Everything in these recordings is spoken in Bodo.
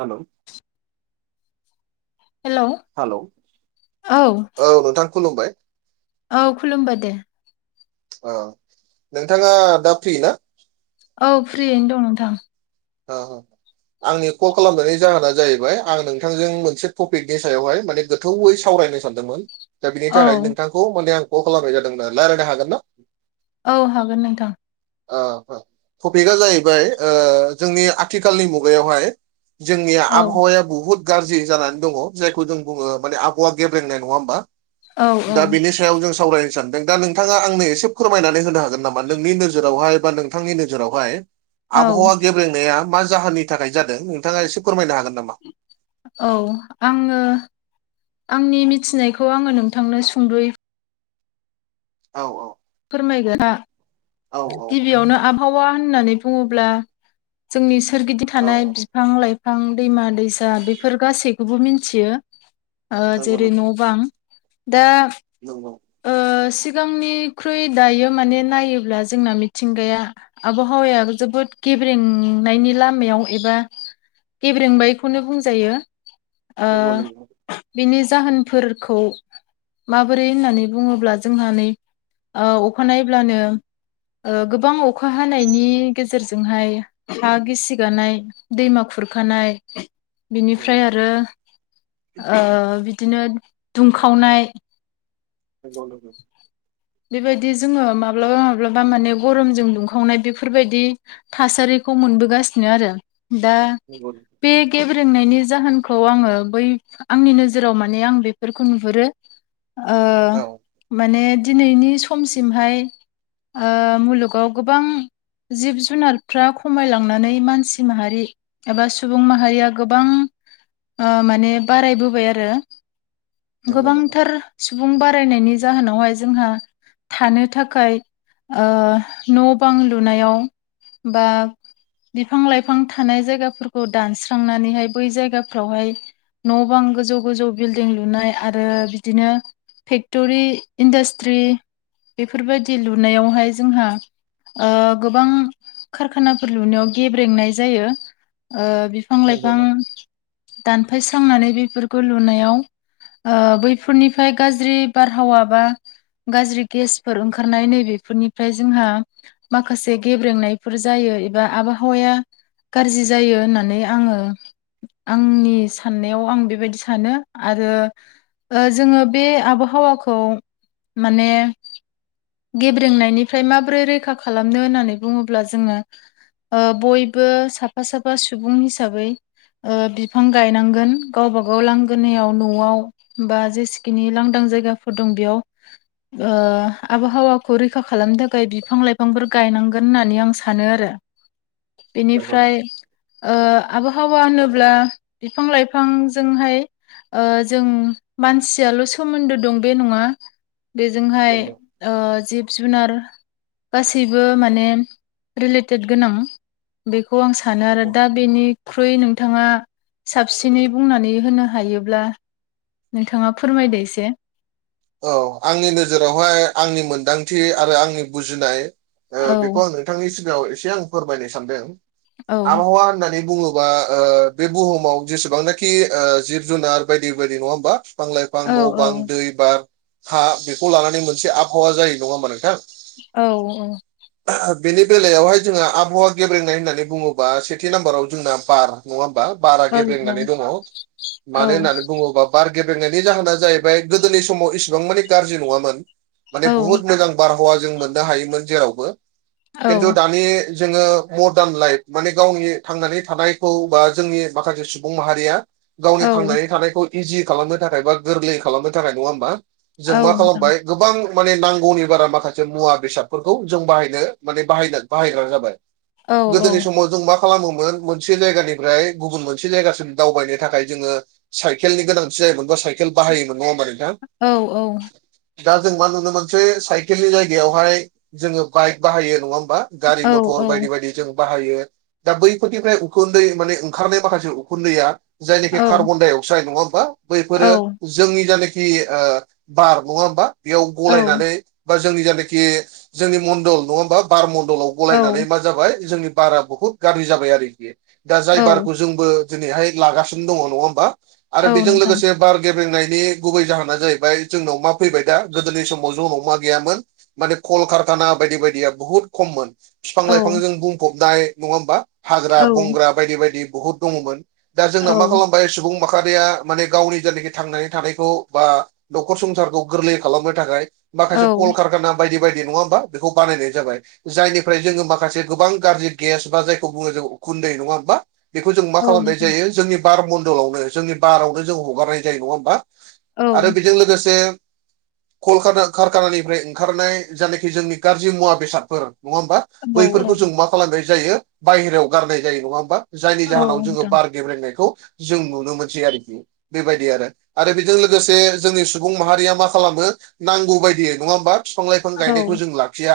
हेल' हेल' हेल' औ औ नोंथां खुलुमबाय औ खुलुमबाय दे अ नोंथाङा दा फ्रि ना औ फ्रियैनो दं नोंथां औ औ आंनि कल खालामनायनि जाहोना जाहैबाय आं नोंथांजों मोनसे टपिकनि सायावहाय माने गोथौवै सावरायनो सानदोंमोन दा बिनि औ थाखाय नोंथांखौ माने आं कल खालामनाय जादोंमोन रायज्लायनो हागोन ना औ हागोन नोंथां टपिकआ जाहैबाय जोंनि आथिखालनि मुगायावहाय जोंनिया औ आबहावाया बुहुत गाज्रि जानानै दङ जायखौ जों बुङो माने आबहावा गेब्रेंनाय नङा होमबा औ औ दा बेनि सायाव जों सावरायनो सानदों दा नोंथाङा आंनो एसे फोरमायनानै होनो हागोन नामा नोंनि नोजोरावहाय बा नोंथांनि नोजोरावहाय औ आबहावा गेब्रेंनाया मा जाहोननि थाखाय जादों नोंथाङा एसे फोरमायनो हागोन नामा औ आङो आंनि मिथिनायखौ आङो नोंथांनो सुंदयै औ फोरमायगोन औ गिबियावनो आब हावा होननानै बुङोब्ला जोंनि सोरगिदिं औ थानाय औ बि फां लाइफां दैमा दैसा बेफोर गासैखौबो मिथियो नंगौ जेरै न' नंगौ बां दा नंगौ ओ सिगांनिख्रुइ दायो माने नायोब्ला जोंना मिथिंगाया आबहावाया जोबोद गेब्रेंनायनि लामायाव एबा गेब्रेंबायखौनो बुंजायो ओ नंगौ नंगौ बिनि जाहोनफोरखौ माबोरै होननानै बुङोब्ला जोंहा नै औ अखानायब्लानो गोबां अखा हानायनि गेजेरजोंहाय हा गिसिगानाय दैमा खुरखानाय बिनिफ्राय आरो ओ बिदिनो दुंखावनाय नंगौ नोंथां बेबायदि जोङो माब्लाबा माब्लाबा माने गरमजों दुंखावनाय बेफोरबायदि थासारिखौ मोनबोगासिनो आरो दा नंगौ बे गेब्रेंनायनि जाहोनखौ आङो बै आंनि नोजोराव माने आं बेफोरखौ नुहुरो ओ औ माने दिनैनि समसिमहाय ओ मुलुगाव गोबां जिब जुनारफ्रा खमायलांनानै मानसि माहारि एबा सुबुं माहारिया गोबां ओ माने बारायबोबाय आरो नंगौ नोंथां गोबांथार सुबुं बारायनायनि जाहोनावहाय जोंहा थानो थाखाय ओ न' बां लुनायाव बा बिफां लाइफां थानाय जायगाफोरखौ दानस्रांनानैहाय बै जायगाफ्रावहाय न' बां गोजौ गोजौ बिल्डिं लुनाय आरो बिदिनो फेक्टरि इन्डासट्रि बेफोरबायदि लुनायावहाय जोंहा ओ गोबां खारखानाफोर लुनायाव गेब्रेंनाय जायो ओ बिफां नंगौ लाइफां नंगौ दानफायस्रांनानै बेफोरखौ लुनायाव बैफोरनिफ्राय गाज्रि बारहावा बा गाज्रि गेसफोर ओंखारनाय नै बेफोरनिफ्राय जोंहा माखासे गेब्रेंनायफोर जायो एबा आबहावाया गाज्रि जायो होननानै आङो आंनि साननायाव आं बेबायदि सानो आरो ओ जोङो बे आबहावाखौ माने गेब्रेंनायनिफ्राय माबोरै रैखा खालामनो होननानै बुङोब्ला जोङो बयबो साफा साफा सुबुं हिसाबै ओ बिफां गायनांगोन गावबा गाव लांगोनायाव न'वाव बा जेसेखिनि लांदां जायगाफोर दं बेयाव ओ आबहावाखौ रैखा खालामनो थाखाय बिफां लाइफांफोर गायनांगोन होननानै आं सानो आरो नंगौ बेनिफ्राय ओ आबहावा होनोब्ला बिफां लाइफांजोंहाय ओ जों मानसियाल' सोमोन्दो दं बे नङा बेजोंहाय नंगौ ओ जिब जुनार गासैबो माने रिलेटेद गोनां बेखौ आं सा नो आरो नंगौ दा बेनिख्रुइ नोंथाङा साबसिनै बुंनानै होनो हायोब्ला नोंथाङा फोरमायदो एसे। औ आंनि नोजोरावहाय आंनि मोनदांथि आरो आंनि बुजिनाय औ बेखौ आङो नोंथांनि सिगाङाव एसे आं फोरमायनो सानदों औ आबहावा होननानै बुङो बा ओ बे बुहुमाव जेसेबांनाखि ओ जिब जुनार बायदि बायदि नङा ओमबा? बिफां लाइफां औ न'- बां, दै, बार, हा बेखौ लानानै मोनसे आबहावा जायो नङा ओमबा नोंथां? औ औ बेनि बेलायावहाय जोंहा आबहावा गेब्रेंनाय होननानै बुङोबा सेथि नाम्बाराव जोंना बार नङा ओमबा बारा औ गेब्रेंनानै दङ औ मानो होननानै बुङोबा बार गेब्रेंनायनि जाहोना जाहैबाय गोदोनि समाव इसिबां माने गाज्रि नङामोन माने बुहुत मोजां बारहावा जों मोननो हायोमोन जेरावबो औ खिन्थु दानि जोङो मदार्न लाइफ माने गावनि थांनानै थानायखौ बा जोंनि माखासे सुबुं माहारिया गावनि औ थांनानै थानायखौ इजि खालामनो थाखाय बा गोरलै खालामनो थाखाय नङा ओमबा जों औ मा नोंथां खालामबाय? गोबां माने नांगौनि बारा माखासे मुवा बेसादफोरखौ जों बाहायनो माने बाहायनो बाहायग्रा जाबाय। औ औ गोदोनि समाव जों मा खालामोमोन मोनसे जायगानिफ्राय गुबुन मोनसे जायगासिम दावबायनो थाखाय जोङो साइकेलनि गोनांथि जायोमोनबा साइकेल बाहायोमोन नङा होमबा नोंथां? औ औ दा जों मा नुनो मोनसै साइकेलनि जायगायावहाय जोङो बाइक बाहायो नङा होमबा? गारि औ मथर औ बायदि बायदि जों बाहायो दा बैफोरनिफ्राय उखुन्दै माने ओंखारनाय माखासे उखुन्दैया जायनाखि औ कार्बन डाइ अक्साइड नङा होमबा बैफोरो औ जोंनि जायनाखि ओ बार नङा होमबा बेयाव गलायनानै बा जोंनि जायनाखि जोंनि मण्डल नङा होमबा बार मण्डलाव औ गलायनानै मा जाबाय जोंनि बारा बुहुत गाज्रि जाबाय आरो बियो दा जाय औ बारखौ जोंबो दिनैहाय लागासिनो दङ नङा होमबा आरो औ बेजों नोंथां लोगोसे बार गेबेंनायनि गुबै जाहोना जाहैबाय जोंनाव मा फैबाय दा गोदोनि समाव जों उनाव मा गैयामोन? माने कलकारखाना बायदि बायदिया बुहुत खममोन। बिफां औ लाइफांजों बुंफबनाय नङा होमबा हाग्रा औ बंग्रा बायदि बायदि बहुद दङमोन। दा औ जोंनाव मा खालामबाय सुबुं माहारिया माने गावनि जायनाखि थांनानै थानायखौ बा न'खर संसारखौ गोरलै खालामनो थाखाय माखासे औ कलकारखाना बायदि बायदि नङा ओमबा बेखौ बानायनाय जाबाय। जायनिफ्राय जोङो माखासे गोबां गाज्रि गेस बा जायखौ बुङो जों उखुन्दै नङा ओमबा? बेखौ जों मा औ खालामनाय नोंथां जायो जोंनि बार मन्दलावनो जोंनि बारावनो जों हगारनाय जायो नङा ओमबा? औ बेजों लोगोसे कलका कारखानानिफ्राय ओंखारनाय जायनााखि जोंनि गाज्रि मुवा बेसादफोर नङा होमबा? औ बैफोरखौ जों मा खालामनाय जायो बायहेरायाव गारनाय जायो नङा होमबा जायनि जाहोनाव जोङो नोंथां बार गेब्रेंनायखौ जों नुनो मोनसै आरोखि बेबायदि आरो आरो बेजों लोगोसे जोंनि सुबुं माहारिया मा खालामो नांगौ बायदियै नङा होमबा? बिफां लाइफां औ गायनायखौ जों लाखिया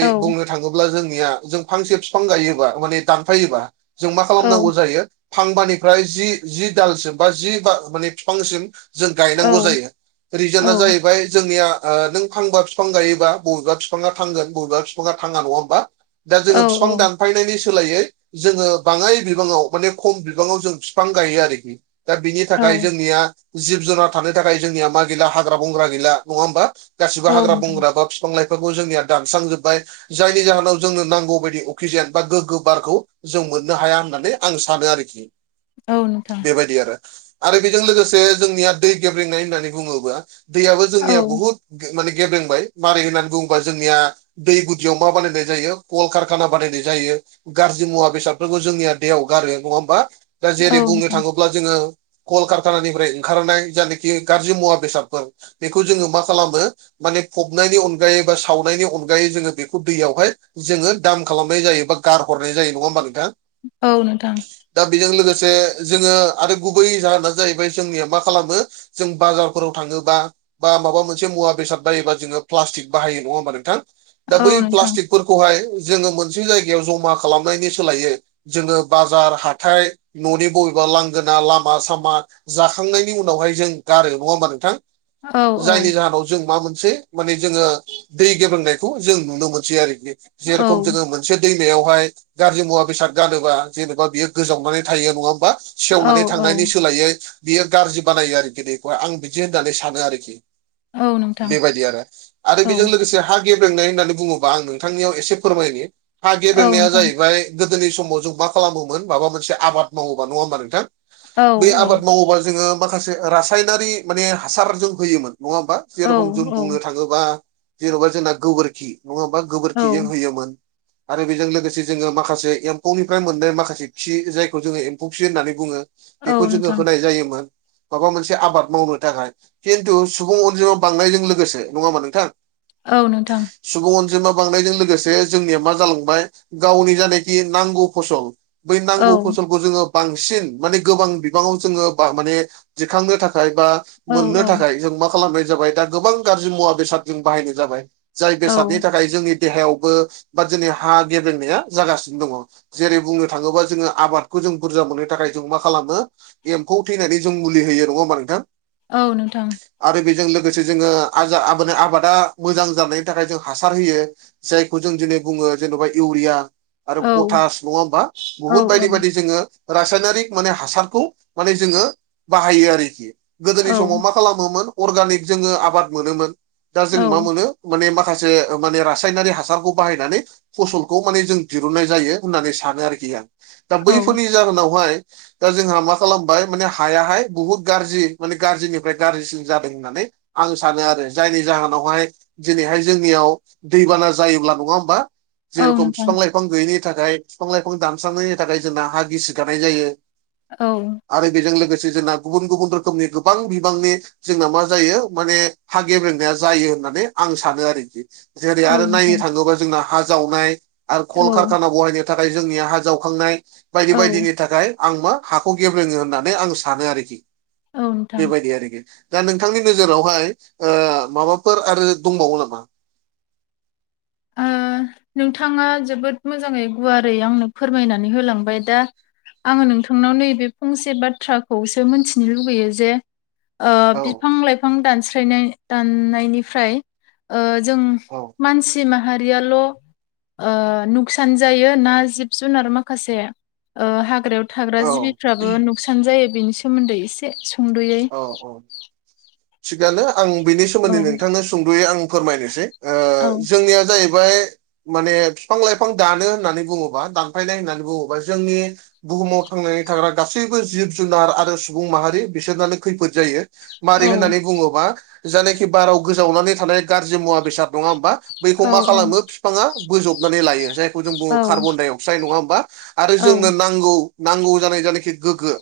औ बुंनो थाङोब्ला जोंनिया जों फांसे बिफां गायोबा माने दानफायोबा जों मा औ खालामनांगौ जायो? फांबानिफ्राय जि दालसिम बा जि ब माने बिफांसिम जों गायनांगौ जायो औ रिजोनआ जाहैबाय जोंनिया ओ नों फांबा बिफां गायोबा बबेबा बिफाङा थांगोन बबेबा बिफाङा थाङा नङा होनोमबा? दा औ जोङो बिफां दान दानफायनायनि सोलायै जोङो बाङाय बिबाङाव माने खम बिबाङाव जों बिफां गायो आरोखि। दा बिनि औ थाखाय जोंनिया जिब जुनार थानो थाखाय जोंनिया मा गैला हाग्रा बंग्रा गैला नङा होमबा? गासिबो औ हाग्रा नोंथां बंग्रा बा बिफां लाइफोरखौ जोंनिया दानस्रांजोब्बाय। जायनि जाहोनाव जोंनो नांगौ बायदि अक्सिजेन बा गोग्गो बारखौ जों मोननो हाया होननानै आं सानो आरोखि। औ नोंथां बेबायदि आरो आरो बेजों लोगोसे जोंनिया दै गेब्रेंनाय होननानै बुङोब्ला दैयाबो औ जोंनिया बहुत माने गेब्रेंबाय मारै होननानै बुङोबा जोंनिया दै गुदियाव मा बानायनाय जायो कल कारखाना बानायनाय जायो। गाज्रि मुवा बेसादफोरखौ जोंनिया दैयाव गारो नङा होमबा? दा औ जेरै बुंनो नोंथां थाङोब्ला जोङो कलकारखानानिफ्राय ओंखारनाय। जायनाखि गाज्रि मुवा बेसादफोर बेखौ जोङो मा खालामो। माने फबनायनि अनगायै बा सावनायनि अनगायै जोङो बेखौ दैयावहाय जोङो दाम खालामनाय जायो बा गारहरनाय जायो नङा होमबा नोंथां? औ नोंथां। दा बेजों लोगोसे जोङो आरो गुबै जाहोना जाहैबाय जोंनिया मा खालामो। जों बाजारफोराव थाङोबा बा माबा मोनसे मुवा बेसाद बायोबा जोङो प्लास्टिक बाहायो नङा होमबा नोंथां दा औ बै नोंथां प्लास्टिक फोरखौहाय जोङो मोनसे जायगायाव जमा खालामनायनि सोलायै जोङो बाजार हाथाइ न'नि बबेबा लांगोना लामा सामा जाखांनायनि उनावहाय जों गारो नङा होमबा नोंथां औ औ जायनि जाहोनाव जों मा मोनसे माने जोङो दै गेब्रेंनायखौ जों नुनो मोनसै आरोखि औ जेरेखम जोङो मोनसे दैमायावहाय गाज्रि मुवा बेसाद गारोबा जेनेबा बियो गोजावनानै थायो नङा होमबा? औ सेवनानै औ थांनायनि सोलायै बियो गाज्रि बानायो आरोखि खौ आं बिदि होननानै सानो आरोखि औ नोंथां बेबायदि आरो आरो बेजों औ लोगोसे हा गेब्रेंनाय होननानै बुङोबा आं नोंथांनियाव एसे फोरमायनि हा औ गेब्रेंनाया नोंथां जाहैबाय। गोदोनि समाव जों मा खालामोमोन माबा मोनसे आबाद मावोबा नङा होमबा नोंथां? औ बै आबाद मावोबा जोङो माखासे रासायनारि माने हासारजों होयोमोन नङा होमबा? औ जेरखम जों औ बुंनो थाङोबा जेन'बा जोंना गोबोरखि नङा होमबा औ गोबोरखि जों होयोमोन। आरो बेजों लोगोसे जोङो माखासे एम्फौनिफ्राय मोननाय माखासे खि जायखौ जोङो एम्फौ खि होननानै बुङो। औ बेखौ जोङो होनाय जायोमोन। माबा मोनसे आबाद मावनो थाखाय खिन्थु सुबुं अनजिमा बांनायजों लोगोसे नङा होनबा नोंथां? औ नोंथां। सुबुं अनजिमा बांनायजों लोगोसे जोंनिया मा जालांबाय गावनि जानाखि नांगौ फसल बै औ नांगौ फसलखौ जोङो बांसिन माने गोबां बिबाङाव जोङो माने दिखांनो थाखाय बा नोंथां औ नोंथां औ औ मोननो थाखाय औ जों मा खालामनाय जाबाय दा गोबां गाज्रि मुवा बेसाद जों बाहायनाय जाबाय जाय औ बेसादनि थाखाय थाखाय जोंनि देहायावबो बा जोंनि हा गेबेंनाया जागासिनो दङ। जेरै बुंनो थाङोबा जोङो आबादखौ जों बुरजा मोननो थाखाय जों मा खालामो एम्फौ थैनायनि जों मुलि होयो नङा होनबा नोंथां। औ नोंथां? आरो बेजों लोगोसे जोङो आबादा मोजां जानायनि थाखाय जों हासार होयो। जायखौ जों दिनै बुङो जेन'बा इउरिया। आरो औ औ पटास नङा होमबा बुहुत बायदि बायदि जोङो रासायनारिक माने हासारखौ माने जोङो बाहायो आरोखि गोदोनि समाव मा खालामोमोन अर्गानिक जोङो आबाद मोनोमोन दा जों मा मोनो। माने माखासे माने रासायनारि हासारखौ बाहायनानै फसलखौ माने जों दिरुन्नाय जायो होननानै सानो आरोखि आं दा बैफोरनि जाहोनावहाय दा जोंहा मा खालामबाय माने हायाहाय बुहुत गाज्रि माने गाज्रिनिफ्राय गाज्रिसिन जादों होननानै आं सानो आरो जायनि जाहोनावहाय दिनैहाय जोंनियाव दैबाना जायोब्ला नङा होमबा? जेरखम नोंथां बिफां लाइफां गैयैनि थाखाय बिफां लाइफां दानस्रांनायनि थाखाय जोंना हा गिसि गानाय जायो। औ। आरो बेजों लोगोसे जोंना गुबुन गुबुन रोखोमनि गोबां बिबांनि जोंना मा जायो माने हा गेब्रेंनाया जायो होननानै आं सानो आरोखि जेरै आरो नायनो थाङोबा जोंना हा जावनाय आरो कलकारखाना बहायनो थाखाय जोंनिया हा जावखांनाय बायदि बायदिनि थाखाय आं मा हाखौ गेब्रेङो होननानै आं सा सानो आरोखि औ नोंथां बेबायदि आरोखि दा नोंथांनि नोजोरावहाय माबाफोर आरो दंबावो नामा? ओ नोंथाङा जोबोद मोजाङै गुवारै आंनो फोरमायनानै होलांबाय दा आङो नोंथांनाव नैबे फंसे बाथ्राखौसो मोनथिनो लुबैयो जे ओ औ बिफां लाइफां दानस्रायनाय दाननायनिफ्राय ओ जों औ मानसि माहारियाल' ओ नुखसान जायो ना जिब जुनार माखासे ओ हाग्रायाव थाग्रा औ जिबिफ्राबो नुखसान जायो बेनि सोमोन्दै एसे सुंद'यै औ औ थिगानो आं बेनि औ सोमोन्दै नोंथांनो सुंद'यै आं फोरमायनोसै। ओ औ जोंनिया जाहैबाय माने बिफां लाइफां दानो होननानै बुङोबा दानफ्लायनाय होननानै बुङोबा जोंनि बुहुमाव थांनानै थाग्रा गासैबो जिब जुनार आरो सुबुं माहारि बिसोरनानो खैफोद जायो मारै औ होननानै बुङोबा जानाखि बाराव गोजावनानै थानाय गाज्रि मुवा बेसाद नङा होमबा बैखौ औ मा खालामो बिफाङा बोजबनानै लायो जायखौ जों औ बुङो कार्बन-डाइ -अक्साइड नङा ओमबा आरो औ जोंनो नांगौ नांगौ जानाय जानायखि गोगो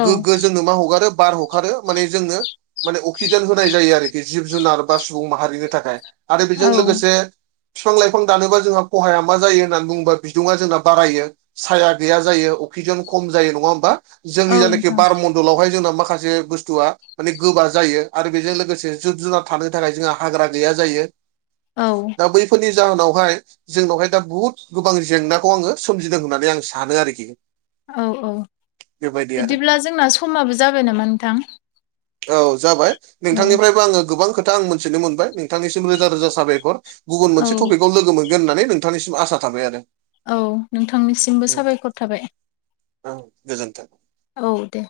औ गोग्गो जोंनो मा हगार खो बार हखारो माने जोङो माने अक्सिजेन होनाय जायो आरोखि जिब जुनार बा सुबुं माहारिनि थाखाय आरो बेजों औ लोगोसे फिफां लाइफां दानोबा जोंहा खहाया मा जायो होननानै बुङोबा बिदुङा जोंना बारायो। साया गैया जायो अक्सिजेन खम जायो नङा ओमबा औ जोंनि जायनायखि नोंथां बार मण्डलावहाय जोंनाव माखासे बुस्थुआ माने गोबा जायो आरो बेजों लोगोसे जिब जुनार थानो थाखाय जोंहा हाग्रा गैया जायो। औ दा बैफोरनि जाहोनावहाय जोंनावहाय दा बुहुद गोबां जेंनाखौ आङो सोमजिदों होननानै आं सानो आरोखि औ औ बेबायदि आरो बिदिब्ला जोंना समाबो जाबाय नामा नोंथां? औ जाबाय औ नोंथांनिफ्रायबो आङो गोबां खोथा आं मोनथिनो मोनबाय नोंथांनिसिम रोजा रोजा साबायखर गुबुन औ मोनसे टपिकाव लोगो मोनगोन होननानै नोंथांनिसिम आसा थाबाय आरो। औ नोंथांनिसिमबो साबायखर थाबाय। औ गोजोन्थों औ दे